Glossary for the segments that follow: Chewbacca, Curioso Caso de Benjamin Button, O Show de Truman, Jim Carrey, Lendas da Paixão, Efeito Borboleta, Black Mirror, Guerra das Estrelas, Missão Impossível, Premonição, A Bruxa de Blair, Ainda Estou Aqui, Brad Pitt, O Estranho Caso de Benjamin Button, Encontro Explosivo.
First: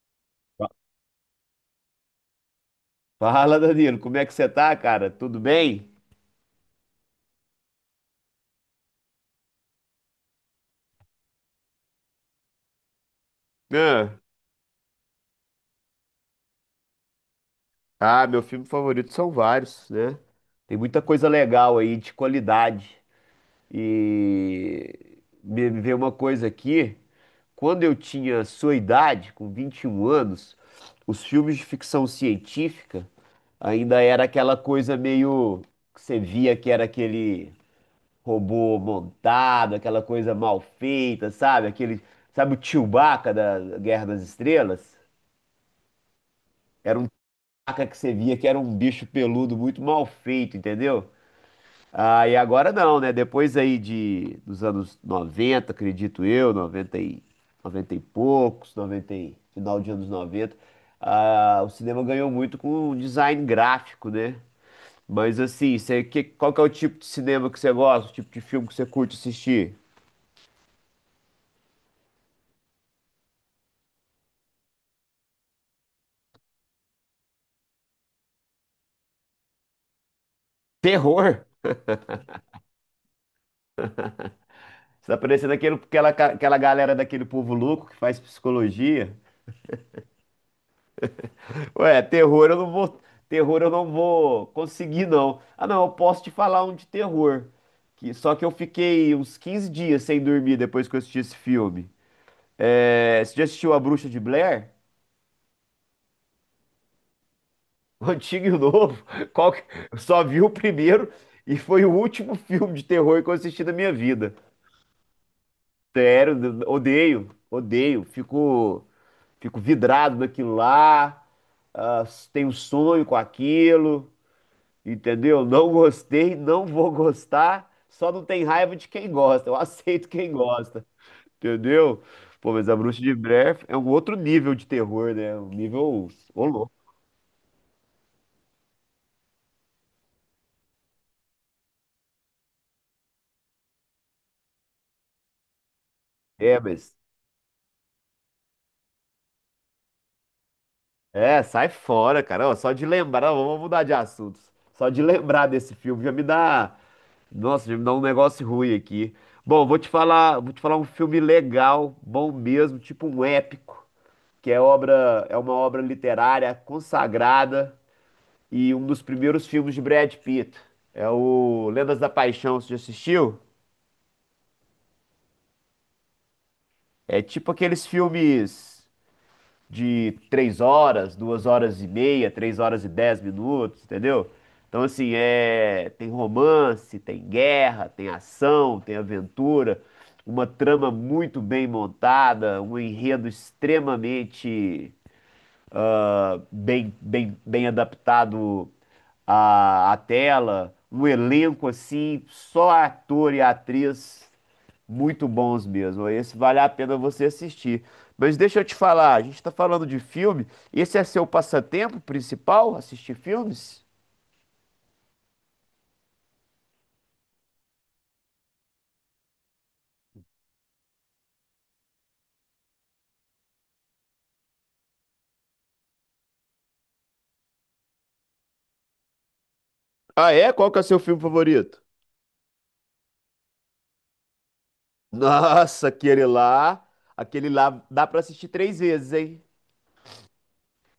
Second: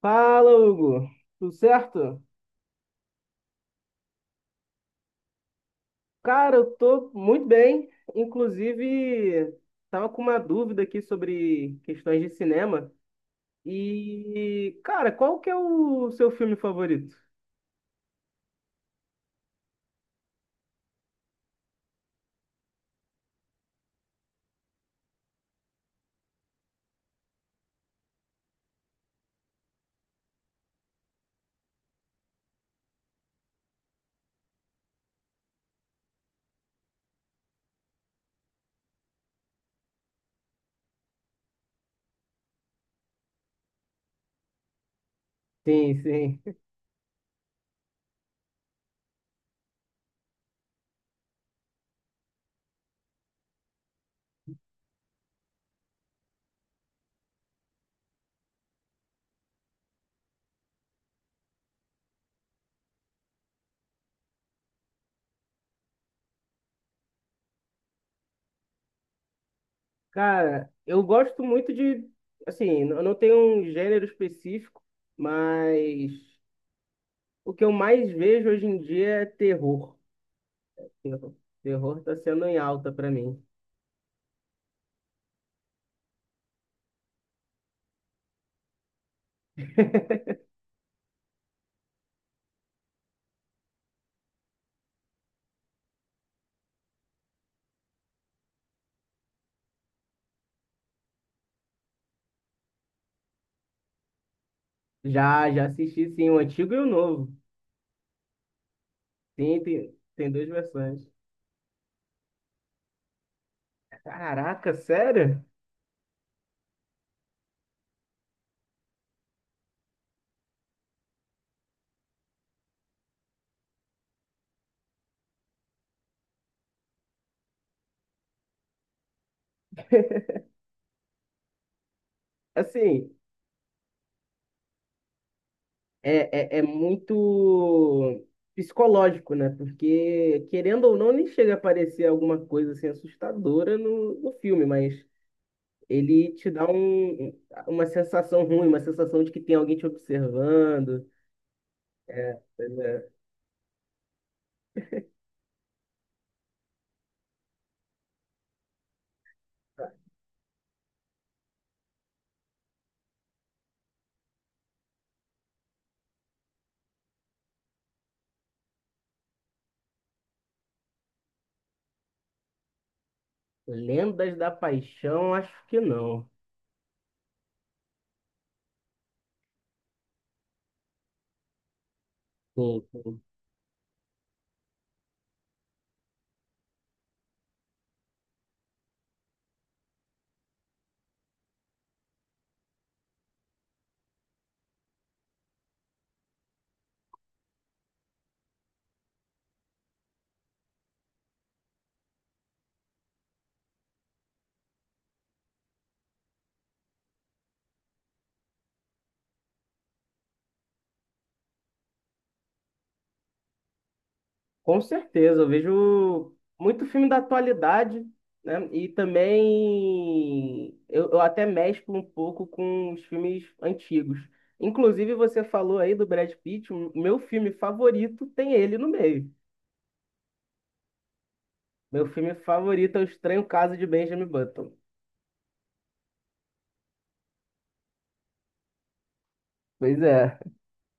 Fala, Hugo. Tudo certo? Fala, Danilo, como é que você tá, cara? Tudo bem? Cara, eu tô muito bem. Inclusive, tava com uma dúvida aqui sobre questões de cinema. Ah, E, cara, qual que é o seu filme favorito? ah, meu filme favorito são vários, né? Tem muita coisa legal aí de qualidade. E me veio uma coisa aqui, quando eu tinha sua idade, com 21 anos, os filmes de ficção científica ainda era aquela coisa meio que você via que era aquele robô montado, aquela coisa mal feita, sabe? Aquele, sabe o Chewbacca da Guerra das Estrelas? Sim, sim. Era um taca que você via que era um bicho peludo muito mal feito, entendeu? Ah, e agora não, né? Depois aí dos anos 90 acredito eu, 90 e poucos, final de anos 90 o cinema ganhou muito com o design gráfico, né? Mas assim, qual que é o tipo de cinema que você gosta, o tipo de filme que você curte assistir? Cara, eu gosto muito de, assim, eu não tenho um gênero específico, mas o que eu mais vejo hoje em dia é terror. Terror, Terror? terror tá sendo em alta pra mim. Você tá parecendo aquela galera daquele povo louco que faz psicologia. Ué, terror eu não vou conseguir não. Ah, não, eu posso te falar um de terror. Que só que eu fiquei uns 15 dias sem dormir depois que eu assisti esse filme. É, você já assistiu A Bruxa de Blair? Já, já assisti, sim, o antigo e o novo. O antigo e o novo? Qual Sim, que- tem, Eu só tem vi duas o versões. primeiro e foi o último filme de terror que eu assisti na minha vida. Caraca, sério? Sério, odeio, odeio. Fico vidrado naquilo lá. Ah, tenho um sonho com aquilo. Entendeu? Não gostei, não vou gostar, só não tem raiva de quem gosta. Eu aceito quem gosta, entendeu? Pô, mas a Bruxa de Assim, Blair é um outro nível de terror, né? Um nível. Ô, é louco. muito psicológico, né? Porque, querendo ou não, nem chega a aparecer alguma coisa assim assustadora no filme, mas ele te É, dá mas. um, uma sensação ruim, uma sensação de que tem alguém te observando. É, sai fora, É, cara. Ó, pois só de é. lembrar, ó, vamos mudar de assunto. Só de lembrar desse filme já me dá. Nossa, já me dá um negócio ruim aqui. Bom, vou te falar um filme legal, bom mesmo, tipo um épico, é uma obra literária consagrada. E um dos primeiros filmes de Brad Pitt. É o Lendas da Paixão, você já assistiu? Lendas da Paixão, acho que não. É tipo aqueles filmes de 3 horas, 2 horas e meia, três Sim, horas e dez sim. minutos, entendeu? Então, assim, é tem romance, tem guerra, tem ação, tem aventura, uma trama muito bem montada, um enredo extremamente bem, bem, bem adaptado à tela, um elenco assim, só ator e atriz muito bons mesmo. Esse vale a pena você assistir. Mas deixa eu te falar, a gente está falando de filme, esse é seu passatempo principal, assistir filmes? Com certeza, eu vejo muito filme da atualidade, né? E também eu até mesclo um pouco com os filmes antigos. Inclusive, você falou aí do Brad Pitt, o meu filme favorito tem ele no meio. Ah, é? Qual que é o seu filme favorito? Meu filme favorito é O Estranho Caso de Benjamin Button. Nossa, aquele lá dá pra assistir três vezes, hein? Pois é.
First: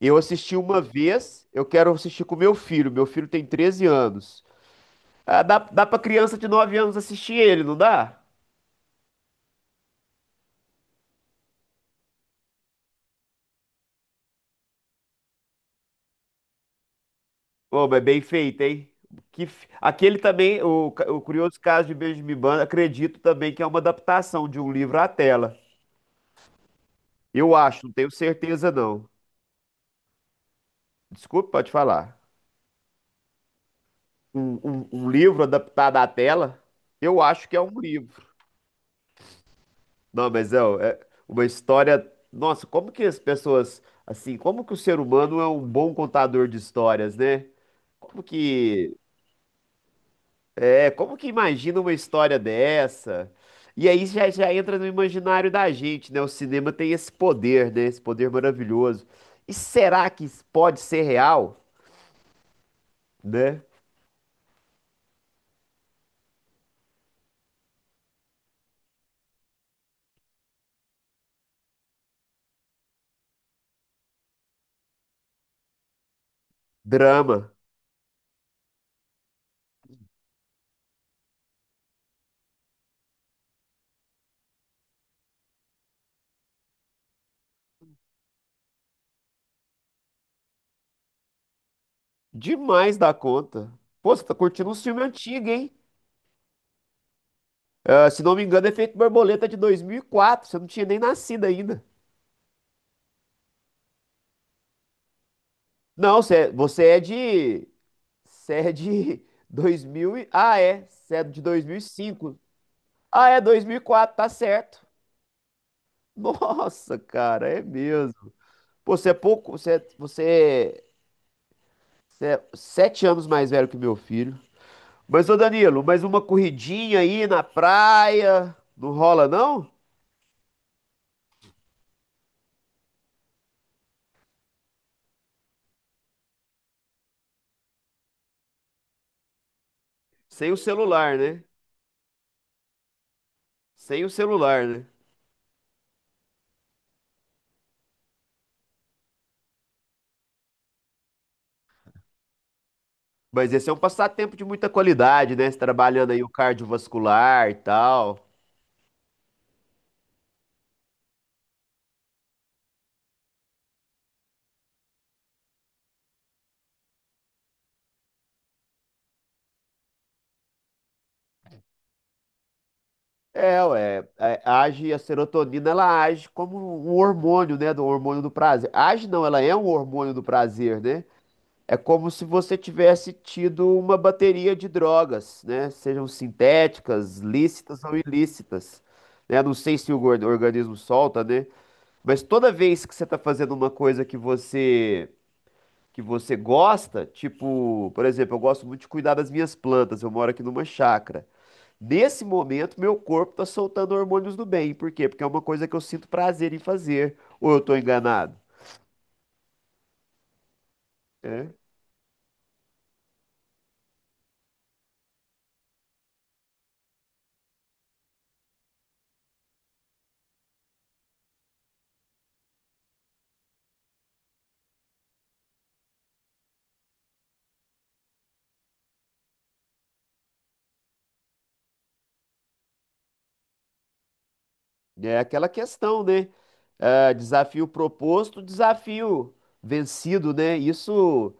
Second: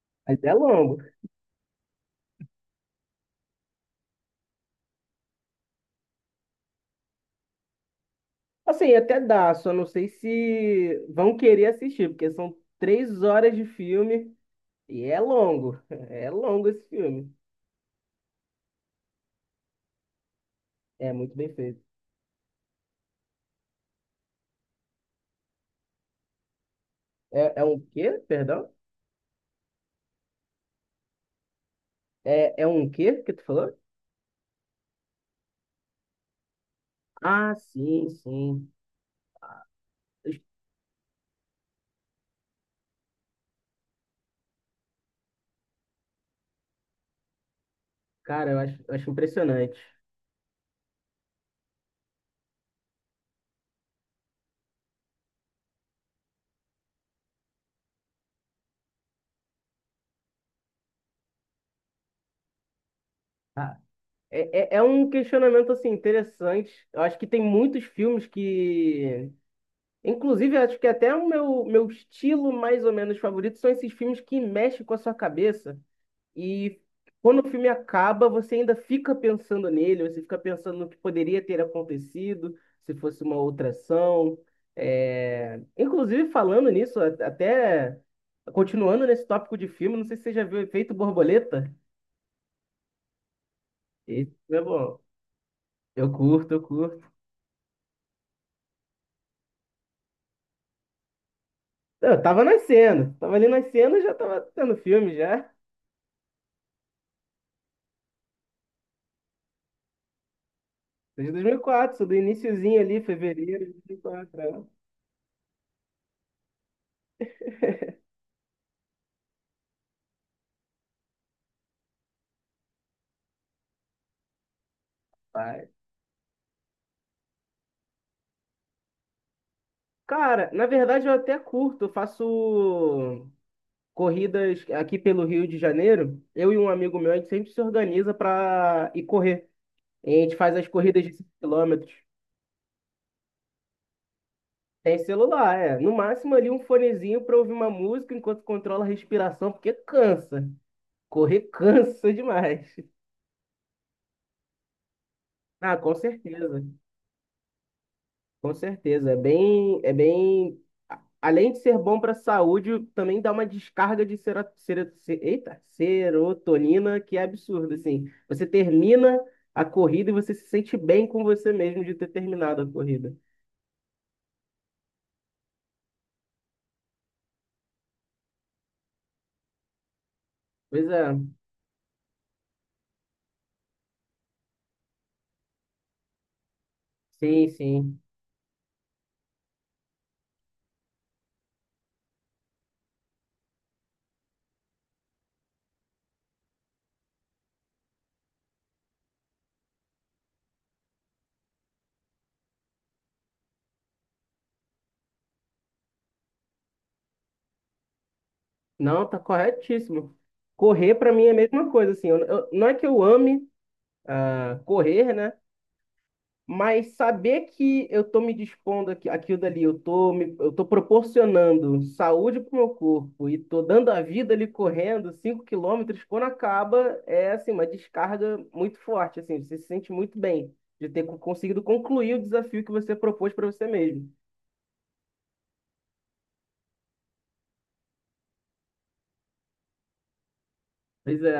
Eu Mas é assisti uma longo. vez, eu quero assistir com meu filho. Meu filho tem 13 anos. Ah, dá pra criança de 9 anos assistir ele, não dá? Assim, até dá, só não sei se vão querer assistir, porque são três horas de filme e é longo. É longo esse filme. Ô, mas bem feito, hein? Aquele também, o, ca- É o muito bem Curioso feito. Caso de Benjamin Button, acredito também que é uma adaptação de um livro à tela. Eu É, é um acho, não tenho quê? certeza Perdão? não. Desculpe, pode falar. É, é um quê que tu falou? Um livro adaptado à tela? Eu acho Ah, que é um sim, livro. sim. Não, é uma história. Nossa, como que as pessoas. Assim, como que o ser humano é um bom contador de histórias, né? Como Cara, eu acho, eu que acho impressionante. É, como que imagina uma história dessa? E aí já entra no imaginário da gente, né? O cinema tem esse poder, né? Esse poder maravilhoso. E será que isso pode ser real, né? Ah, é um questionamento, assim, interessante. Eu acho que tem muitos filmes que... Inclusive, eu acho que até o meu estilo mais ou menos favorito são esses filmes que mexem com a sua cabeça. E quando o Drama. filme acaba, você ainda fica pensando nele, você fica pensando no que poderia ter acontecido se fosse uma outra ação. É, inclusive, falando nisso, até continuando nesse tópico de filme, não sei se você já viu o Efeito Borboleta. Demais da conta. Pô, você tá Esse é curtindo um bom. filme antigo, hein? Eu curto. Ah, se não me engano, Efeito Borboleta de 2004. Você não tinha nem nascido ainda. Eu tava nascendo, tava ali nascendo e já tava tendo filme já. Não, você é de... Você é de 2000 e... Ah, é. Você é Desde de dois mil e 2004, sou do cinco. iniciozinho ali, Ah, é dois fevereiro de mil e quatro, tá 2004, né? certo. Nossa, cara, é mesmo. Pô, você é pouco, você, é- você, é, você é 7 anos mais velho que meu filho. Mas, ô Pai. Danilo, mais uma corridinha aí na praia, não rola não? Cara, na verdade eu até curto, eu faço corridas aqui pelo Rio de Janeiro, eu e um amigo meu, a gente sempre se organiza para ir correr. A gente Sem faz o as corridas de celular, 5 né? quilômetros. Sem o celular, né? Tem celular, é. No máximo ali um fonezinho para ouvir uma música enquanto controla a respiração, porque cansa. Correr cansa demais. Mas esse é um passatempo de muita qualidade, né? Você Ah, com trabalhando aí o certeza. cardiovascular e tal. Com certeza, é bem, além de ser bom para a saúde, também dá uma descarga de sera, sera, se- eita, serotonina que é absurda, assim. Você termina a corrida e você se sente bem com você mesmo de ter terminado a corrida. A serotonina, ela age como um hormônio, né? Do hormônio do prazer. Age não, ela é um hormônio do prazer, Pois né? é, É como se você tivesse tido uma bateria de drogas, né? Sejam sintéticas, sim, lícitas ou sim. ilícitas, né? Não sei se o organismo solta, né? Mas toda vez que você está fazendo uma coisa que você gosta, tipo, por exemplo, eu gosto muito de cuidar das minhas plantas, eu moro aqui numa chácara. Nesse momento, meu corpo está soltando hormônios do bem. Por quê? Porque é uma coisa que eu sinto prazer em fazer. Ou eu estou enganado? Não, tá corretíssimo. Correr para mim é a É. mesma coisa, assim. Não é que eu ame, correr, né? Mas saber que eu estou me dispondo aqui, aquilo dali, eu tô proporcionando saúde para o meu corpo e estou dando a vida ali correndo 5 quilômetros, quando acaba, é assim, uma descarga muito forte, assim, você se sente muito bem de ter conseguido concluir o desafio que você propôs para você mesmo. É aquela questão, né? Ah, desafio proposto, desafio vencido, né? Pois Isso, é,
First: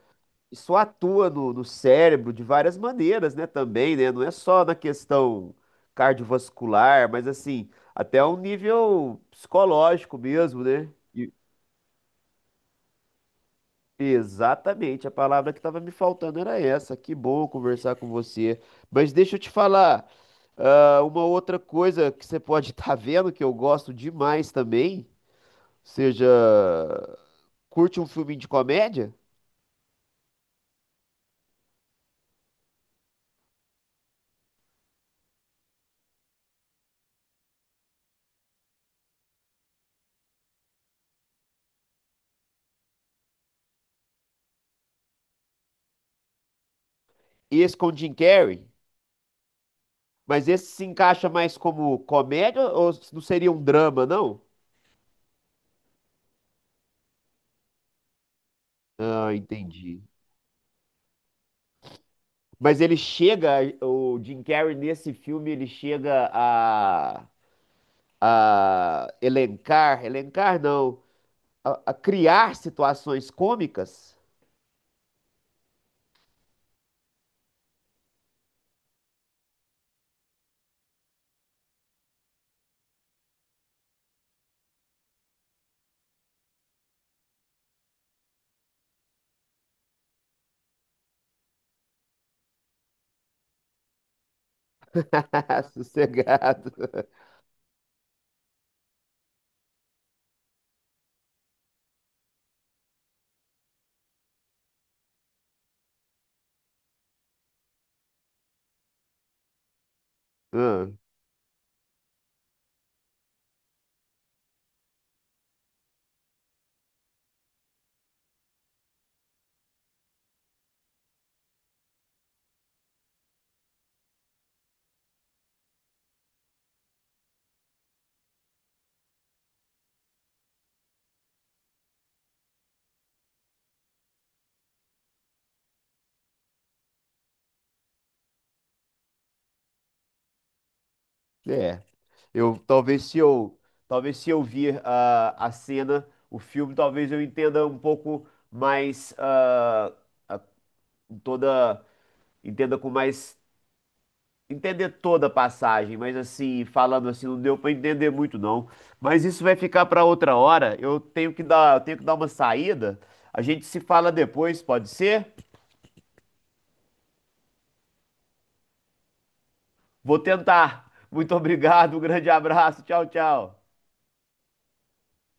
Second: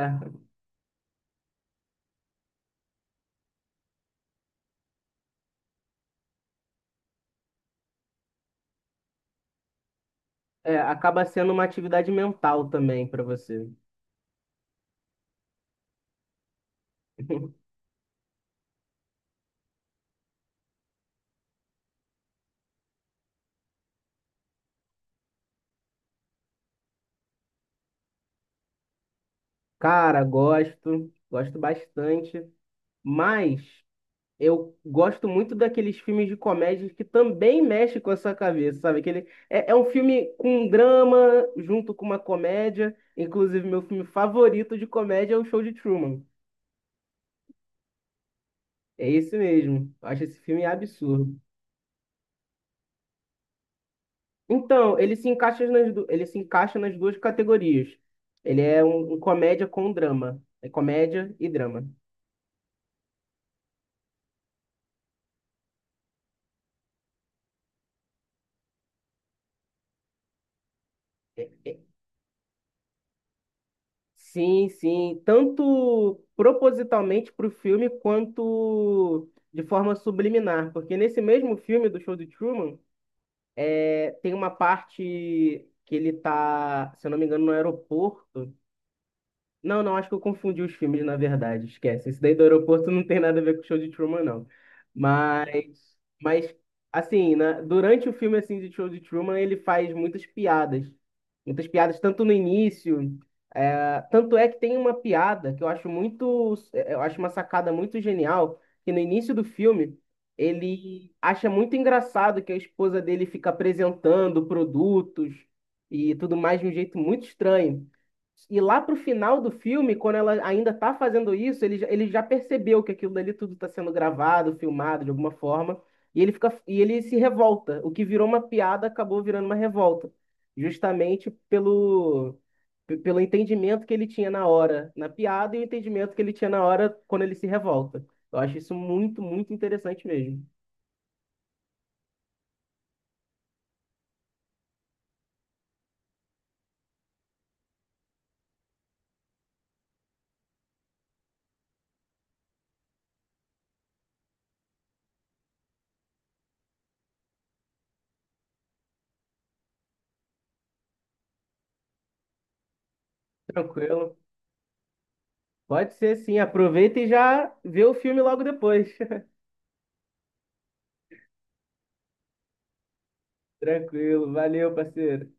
isso atua no cérebro de várias maneiras, né? Também, né? Não é só na questão cardiovascular, mas assim, até um nível psicológico mesmo, é, né? acaba E- sendo uma atividade mental também para você. Exatamente, a palavra que estava me faltando era essa. Que bom conversar com você. Mas deixa eu te falar, uma outra coisa que você pode estar vendo que eu gosto demais também. Ou seja, curte um filme de comédia, Cara, gosto, gosto bastante, mas eu gosto muito daqueles filmes de comédia que também mexe com a sua cabeça, sabe? Aquele, é um filme com um drama junto com uma comédia. Inclusive, meu filme favorito de comédia é O Show de Truman. esse com Jim Carrey, É esse mesmo. Eu acho esse mas filme esse se encaixa absurdo. mais como comédia ou não seria um drama, não? Então, ele se encaixa nas duas categorias. Ele é um Ah, comédia com entendi. drama. É comédia e drama. Mas ele chega, o Jim Carrey nesse filme, ele chega a elencar, elencar não, É. a criar situações cômicas. Sim, sim. Tanto propositalmente para o filme, quanto de forma subliminar. Porque nesse mesmo filme do Show de Truman, tem uma parte que ele tá, se eu não me engano, no aeroporto. Não, não, acho que eu confundi os filmes, na verdade. Esquece. Esse daí do aeroporto não tem nada a ver com o show de Truman, não. Mas Sossegado. assim, né, durante o filme assim, de Show de Truman, ele faz muitas piadas. Muitas piadas, tanto no início. Tanto é que tem uma piada que eu acho muito. Eu acho uma sacada muito genial, que no início do filme. Ah. Ele acha muito engraçado que a esposa dele fica apresentando produtos e tudo mais de um jeito muito estranho. E lá pro final do filme, quando ela ainda tá fazendo isso, ele já percebeu que aquilo dali tudo tá sendo gravado, filmado de alguma forma, e ele fica, e ele se revolta. O que virou uma piada acabou virando uma revolta, justamente pelo entendimento que ele tinha na hora na piada e o entendimento que ele tinha na hora quando ele se revolta. Eu acho isso muito, muito interessante mesmo. É. Eu talvez se eu vir a cena, o filme, talvez eu entenda um pouco mais, ah, a- toda entenda com mais entender toda a passagem, mas assim, falando assim, não deu para entender muito não. Mas isso vai ficar para outra hora. Eu tenho que dar uma saída. A gente se fala Tranquilo. depois, pode ser? Pode ser sim, aproveita e já vê o filme logo depois. Vou tentar. Muito obrigado, um grande abraço. Tchau, tchau. Tranquilo, valeu, parceiro.